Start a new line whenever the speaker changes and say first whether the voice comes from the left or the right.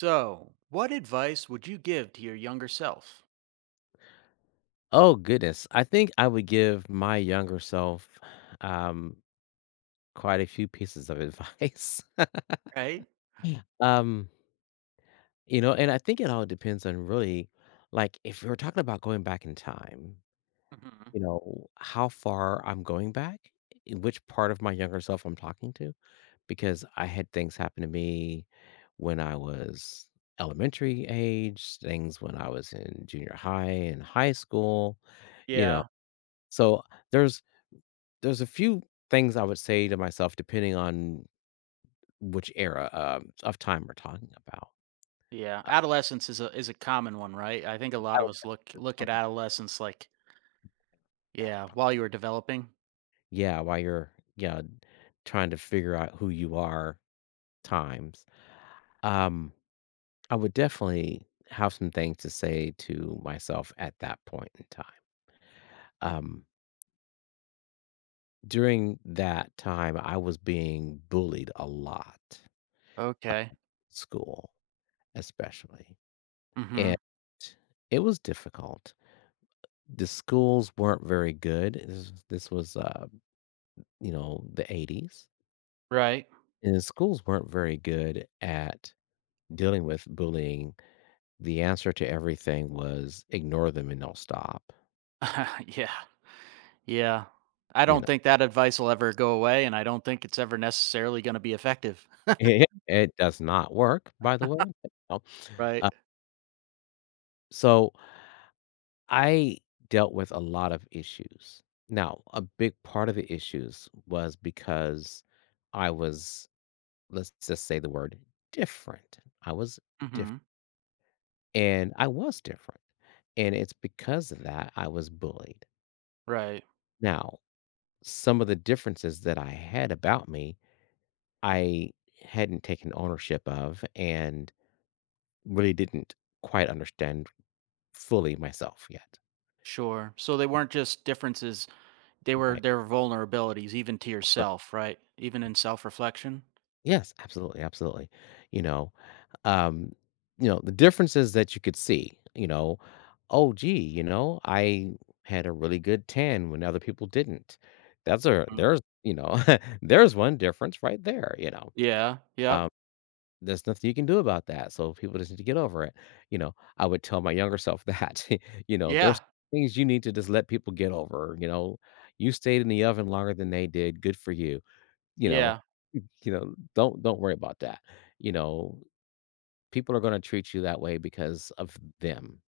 right: So, what advice would you give to your younger self?
left: Oh goodness. I think I would give my younger self um quite a few pieces of advice.
right: Right?
left: Yeah. You know, and I think it all depends on really, like if we're talking about going back in time,
right: Hmm.
left: you know, how far I'm going back, in which part of my younger self I'm talking to, because I had things happen to me when I was elementary age, things when I was in junior high and high school, you know.
right: Yeah.
left: So there's There's a few things I would say to myself depending on which era, of time we're talking about.
right: Yeah. Adolescence is a common one, right? I think a
left: I
right: lot of
left: would
right: us look
left: have to
right: look
left: prob
right: at adolescence like,
left: Yeah,
right: yeah, while you were
left: probably,
right: developing.
left: yeah, while you're, yeah, trying to figure out who you are times. Um, I would definitely have some things to say to myself at that point in time. Um, During that time, I was being bullied a lot,
right: Okay.
left: uh, school especially,
right: Mm.
left: and
right: Mhm.
left: it was difficult. The schools weren't very good. This was, you know, the '80s,
right: Right?
left: and the schools weren't very good at dealing with bullying. The answer to everything was ignore them and they'll stop,
right: Yeah. Yeah. I
left: you
right: don't
left: know?
right: think that advice will ever go away, and I don't think it's ever necessarily going to be effective,
left: It does not work, by the way, but, you know.
right: right?
left: Uh, so I dealt with a lot of issues. Now, a big part of the issues was because I was, let's just say the word, different. I was
right: Mm.
left: different.
right: Mhm.
left: And I was different, and it's because of that I was bullied.
right: Right.
left: Now, some of the differences that I had about me, I hadn't taken ownership of and really didn't quite understand fully myself yet,
right: Sure. So they weren't just differences, they were
left: right?
right: they were vulnerabilities even to yourself, right? Even in self-reflection.
left: Yes, absolutely, absolutely. You know, um, you know, the differences that you could see, you know, oh gee, you know, I had a really good tan when other people didn't. That's a
right: Mm.
left: there's you know, there's one difference right there, you know.
right: Yeah, yep.
left: Um, there's nothing you can do about that. So people just need to get over it. You know, I would tell my younger self that, you know, there's
right: Yeah,
left: things you need to just let people get over, you know. You stayed in the oven longer than they did. Good for you. You know,
right: yeah,
left: you know, don't worry about that. You know, people are going to treat you that way because of them,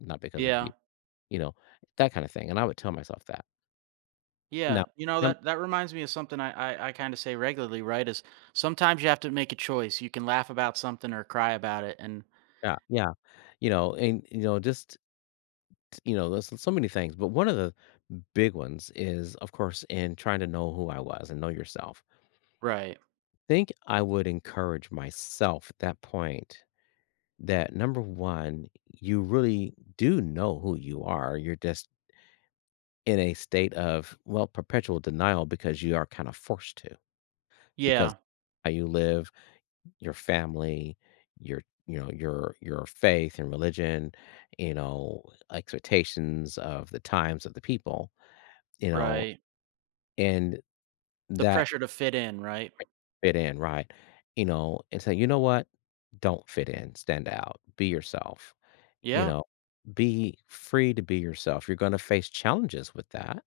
left: not because of you.
right: yeah,
left: You know, that kind of thing. And I would tell myself that. No.
right: yeah. You know,
left: Yep.
right: that that reminds me of something I kinda say regularly, right, is sometimes you have to make a choice. You can laugh about something or cry about it, and
left: Yeah, yeah, you know, and you know, just, you know, there's so many things, but one of the big ones is, of course, in trying to know who I was and know yourself.
right: right.
left: Think I would encourage myself at that point that number one, you really do know who you are. You're just in a state of, well, perpetual denial because you are kind of forced to, because
right: Yeah,
left: how you live, your family, your, you know, your faith and religion, you know, expectations of the times of the people, you know,
right: right.
left: and
right: The
left: that
right: pressure to fit in, right?
left: fit in, right, you know, and say, you know what, don't fit in, stand out, be yourself. You
right: Yeah.
left: know, be free to be yourself. You're gonna face challenges with that,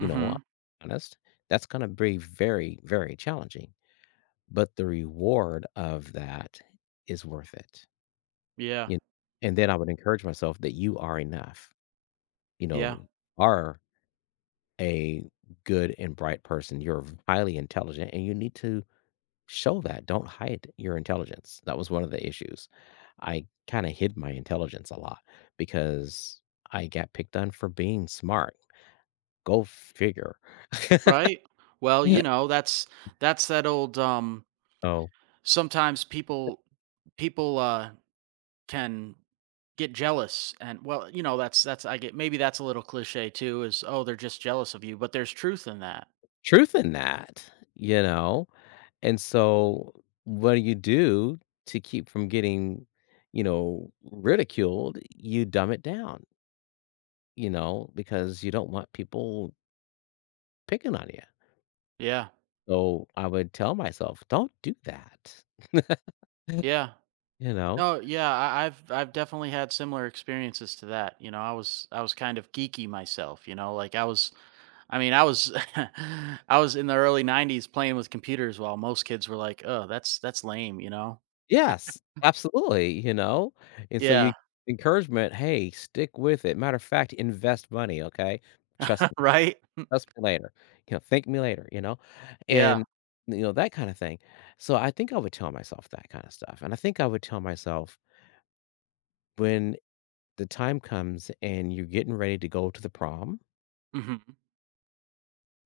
left: you know, I'm honest. That's gonna be very, very challenging, but the reward of that is worth it,
right: Yeah,
left: you kn and then I would encourage myself that you are enough, you
right: yeah.
left: know, you are a good and bright person. You're highly intelligent, and you need to show that. Don't hide your intelligence. That was one of the issues. I kind of hid my intelligence a lot because I got picked on for being smart. Go figure.
right: Right? Well,
left: Yeah.
right: you know, that's that old,
left: So,
right: sometimes people people can get jealous, and well, you know, that's I get, maybe that's a little cliche too, is oh, they're just jealous of you, but there's truth in that.
left: truth in that, you know? And so, what do you do to keep from getting, you know, ridiculed? You dumb it down, you know, because you don't want people picking on you.
right: Yeah,
left: So, I would tell myself, don't do that,
right: yeah.
left: you know?
right: No, yeah. I've definitely had similar experiences to that. You know, I was kind of geeky myself, you know, like I was I was in the early 90s playing with computers while most kids were like, oh, that's lame, you know.
left: Yes, absolutely, you know? And so you
right: Yeah.
left: encouragement, "Hey, stick with it." Matter of fact, invest money, okay? Trust me,
right: Right.
left: trust me later. You know, thank me later, you know?
right: Yeah.
left: And, you know, that kinda thing. So I think I would tell myself that kinda stuff, and I think I would tell myself, "When the time comes and you're getting ready to go to the prom,
right: Hmm.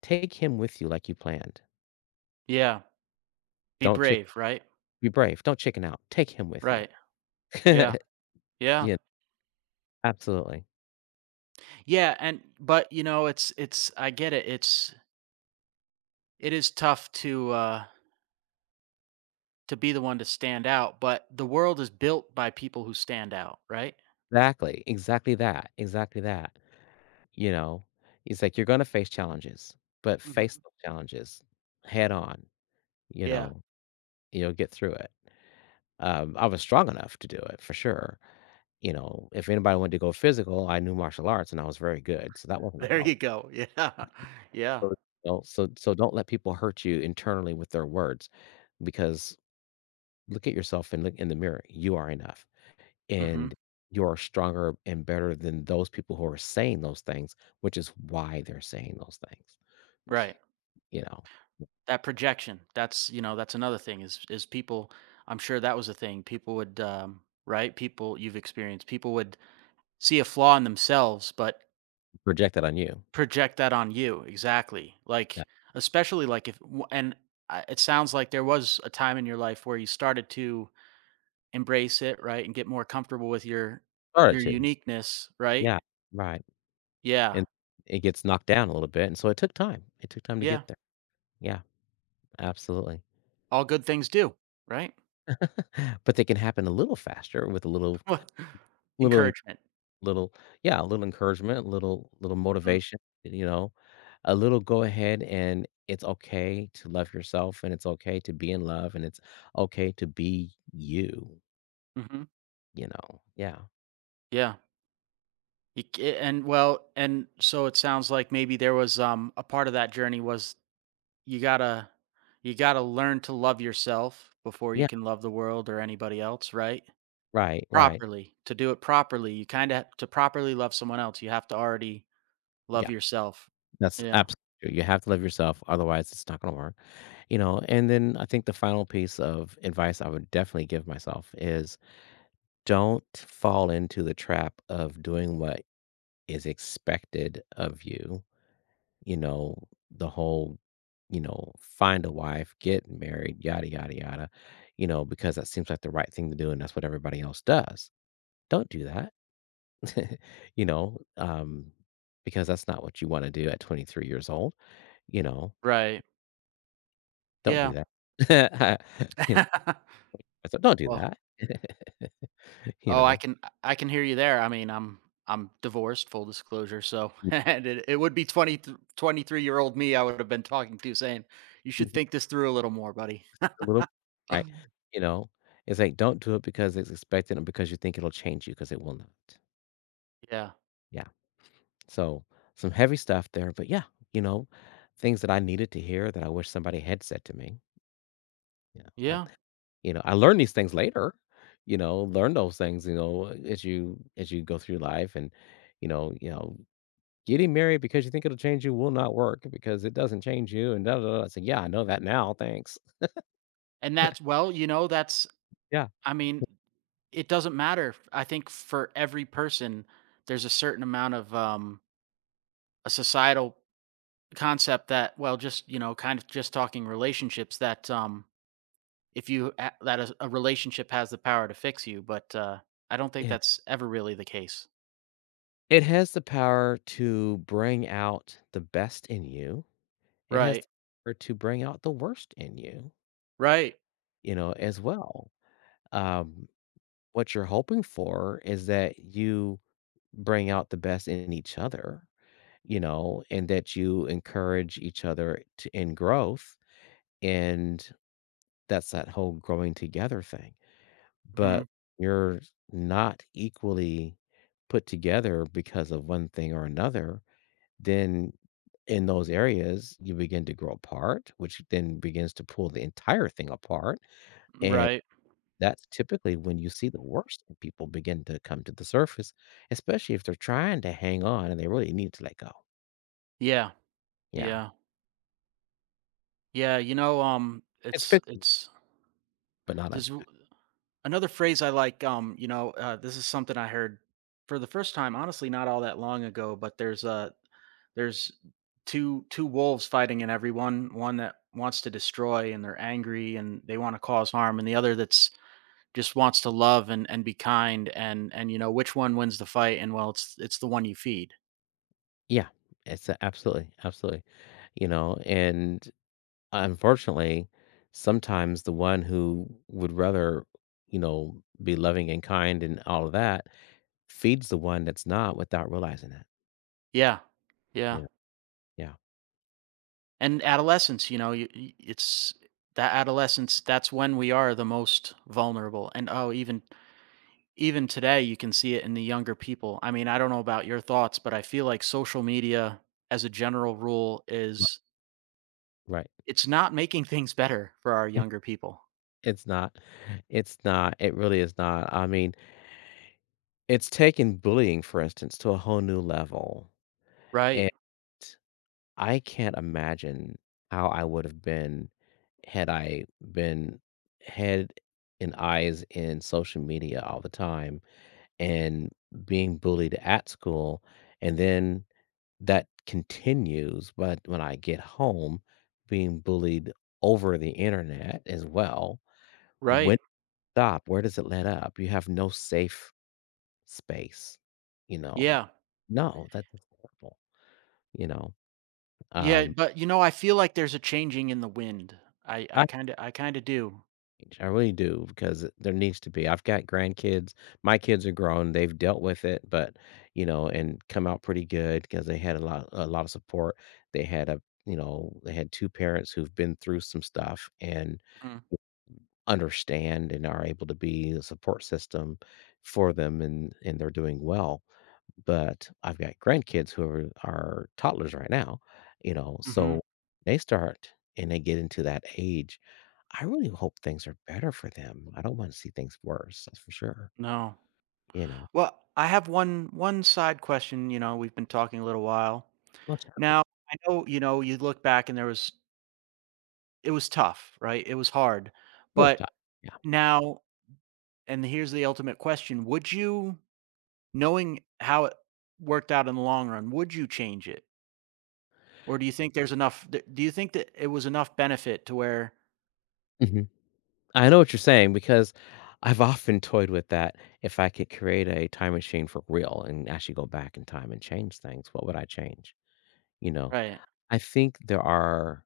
left: take him with you like you planned.
right: Yeah, be
left: Don't chick
right: brave, right.
left: Be brave, don't chicken out, take him with you."
right: Right. Yeah. Yeah.
left: Yeah, absolutely.
right: Yeah, and but you know, it's I get it. It's it is tough to be the one to stand out, but the world is built by people who stand out, right?
left: Exactly, exactly that, exactly that. You know? It's like, you're gonna face challenges, but
right: Mhm.
left: face those challenges head on, you
right: Yeah.
left: know? You'll get through it. I was strong enough to do it for sure. You know, if anybody wanted to go physical, I knew martial arts and I was very good, so that wasn't a
right: There
left: problem.
right: you go. Yeah. Yeah.
left: So, you know, so so don't let people hurt you internally with their words because look at yourself and look in the mirror. You are enough, and
right: Mhm.
left: you're stronger and better than those people who are saying those things, which is why they're saying those things.
right: Right.
left: You know?
right: That projection. That's, you know, that's another thing is people I'm sure that was a thing. People would right? People you've experienced. People would see a flaw in themselves, but
left: Project that on you.
right: project that on you, exactly,
left: Yeah.
right: like especially like if it sounds like there was a time in your life where you started to embrace it, right, and get more comfortable with
left: Started
right: your
left: to.
right: uniqueness, right.
left: Yeah, right,
right: Yeah.
left: and it gets knocked down a little bit, and so it took time. It took time to
right: Yeah,
left: get there. Yeah, absolutely.
right: all good things do, right.
left: But they can happen a little faster with a little
right: Well,
left: little en
right: encouragement.
left: little yeah, a little encouragement, a little little
right: Hmm.
left: motivation, you know? A little go ahead, and it's okay to love yourself, and it's okay to be in love, and it's okay to be you,
right: Hmm.
left: you know? Yeah.
right: Yeah. And well, and so it sounds like maybe there was a part of that journey was you gotta you gotta learn to love yourself before you
left: Yeah,
right: can love the world or anybody else, right.
left: right, right.
right: Properly. To do it properly, you kinda to properly love someone else, you have to already love
left: Yeah,
right: yourself.
left: that's
right: Yeah.
left: absolutely true. You have to love yourself, otherwise it's not gonna work. You know, and then I think the final piece of advice I would definitely give myself is don't fall into the trap of doing what is expected of you. You know, the whole, you know, find a wife, get married, yada, yada, yada, you know, because that seems like the right thing to do and that's what everybody else does. Don't do that, you know, because that's not what you want to do at 23 years old. You know,
right: Right.
left: don't do
right: Yeah.
left: that. So don't do
right: Well,
left: that. You
right: oh,
left: know?
right: I can hear you there. I mean, I'm divorced, full disclosure, so and it would be twenty twenty three th 23-year-old me I would have been talking to, saying, "You should
left: Mhm.
right: think this through a little more, buddy."
left: A little right. You know? It's like, don't do it because it's expected and because you think it'll change you because it will not.
right: Yeah.
left: Yeah. So, some heavy stuff there, but yeah, you know, things that I needed to hear that I wish somebody had said to me, you know, at,
right: Yeah.
left: you know, I learned these things later, you know, learn those things, you know, as you go through life and, you know, you know, getting married because you think it'll change you will not work because it doesn't change you and da da da. I said, "Yeah, I know that now, thanks."
right: And that's well, you know, that's
left: Yeah.
right: I mean, it doesn't matter. I think for every person, there's a certain amount of, a societal concept that well, just, you know, kind of just talking relationships, that if you a- that a relationship has the power to fix you, but I don't think
left: It
right: that's ever really the case.
left: it has the power to bring out the best in you. It has
right: Right.
left: the power to bring out the worst in you,
right: Right.
left: you know, as well. Um, what you're hoping for is that you bring out the best in each other, you know, and that you encourage each other to, in growth. And that's that whole growing together thing.
right: Hmm.
left: But you're not equally put together because of one thing or another, then in those areas, you begin to grow apart, which then begins to pull the entire thing apart. And
right: Right.
left: that's typically when you see the worst in people begin to come to the surface, especially if they're trying to hang on and they really need to let go.
right: Yeah.
left: Yeah.
right: Yeah. Yeah, you know,
left: It's
right: it's
left: fixable, but not a,
right: there's w- another phrase I like, you know, this is something I heard for the first time, honestly, not all that long ago, but there's a there's two wolves fighting in everyone, one that wants to destroy and they're angry and they want to cause harm, and the other that's just wants to love and be kind, and you know which one wins the fight, and well, it's the one you feed.
left: yeah. Absolutely, absolutely, you know, and unfortunately, sometimes the one who would rather, you know, be loving and kind and all of that feeds the one that's not without realizing it.
right: Yeah. Yeah.
left: Yeah, yeah.
right: And adolescence, you know, it's that adolescence that's when we are the most vulnerable. And oh, even even today you can see it in the younger people. I mean, I don't know about your thoughts, but I feel like social media as a general rule
left: R
right: is
left: Right.
right: it's not making things better for our younger people.
left: It's not. It's not. It really is not. I mean, it's taken bullying, for instance, to a whole new level,
right: Right,
left: and I can't imagine how I would have been had I been head and eyes in social media all the time and being bullied at school, and then that continues, but when I get home, being bullied over the internet as well, when
right: right.
left: stop? Where does it let up? You have no safe space, you know? And
right: Yeah.
left: no, that's horrible, you know?
right: Yeah,
left: Um,
right: but, you know, I feel like there's a changing in the wind. I
left: I
right: I kinda I kinda do.
left: change, I really do because there needs to be. I've got grandkids. My kids are grown. They've dealt with it, but you know, and come out pretty good because they had a lot of support. They had a, you know, they had two parents who've been through some stuff and
right: Mhm,
left: understand and are able to be a support system for them, and they're doing well. But I've got grandkids who are toddlers right now, you know,
right: mhm.
left: so they start and they get into that age. I really hope things are better for them. I don't want to see things worse, that's for sure,
right: No.
left: you know.
right: Well, I have one side question. You know, we've been talking a little while.
left: Well, sure.
right: Now, I know, you look back and there was it was tough, right? It was hard.
left: It was tough.
right: But
left: Yeah.
right: now, and here's the ultimate question, would you, knowing how it worked out in the long run, would you change it? Or do you think there's enough d do you think that it was enough benefit to where
left: Mhm. I know what you're saying because I've often toyed with that. If I could create a time machine for real and actually go back in time and change things, what would I change? You know,
right: right.
left: I think there are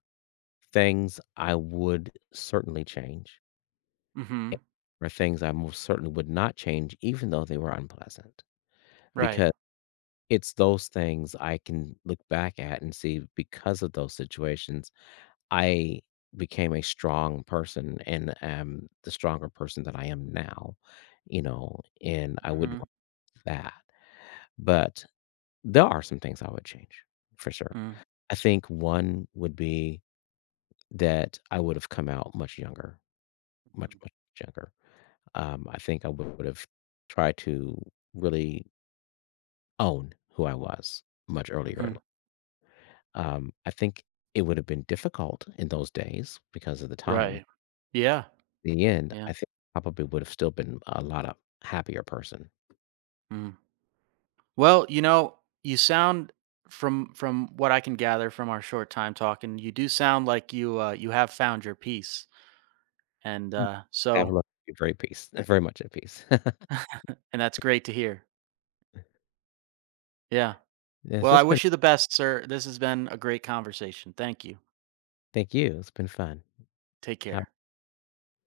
left: things I would certainly change
right: Mhm.
left: or things I most certainly would not change, even though they were unpleasant,
right: Right.
left: because it's those things I can look back at and see because of those situations, I became a strong person and am the stronger person that I am now, you know, and I would want
right: Mhm.
left: that. But there are some things I would change for sure.
right: Mm.
left: I think one would be that I would have come out much younger, much,
right: Mhm.
left: much younger. I think I would have tried to really own who I was much earlier in life.
right: Mhm.
left: I think it would have been difficult in those days because of the time.
right: Right. Yeah.
left: In the end,
right: Yeah.
left: I think I probably would have still been a lot of happier person.
right: Mm. Well, you know, you sound from what I can gather from our short time talking, you do sound like you, you have found your peace, and,
left: Have a
right: so
left: look. You're very peace, very much at peace.
right: and that's great to hear. Yeah.
left: Yes,
right: Well, I
left: it's been.
right: wish you the best, sir. This has been a great conversation. Thank you.
left: Thank you. It's been fun.
right: Take
left: How.
right: care.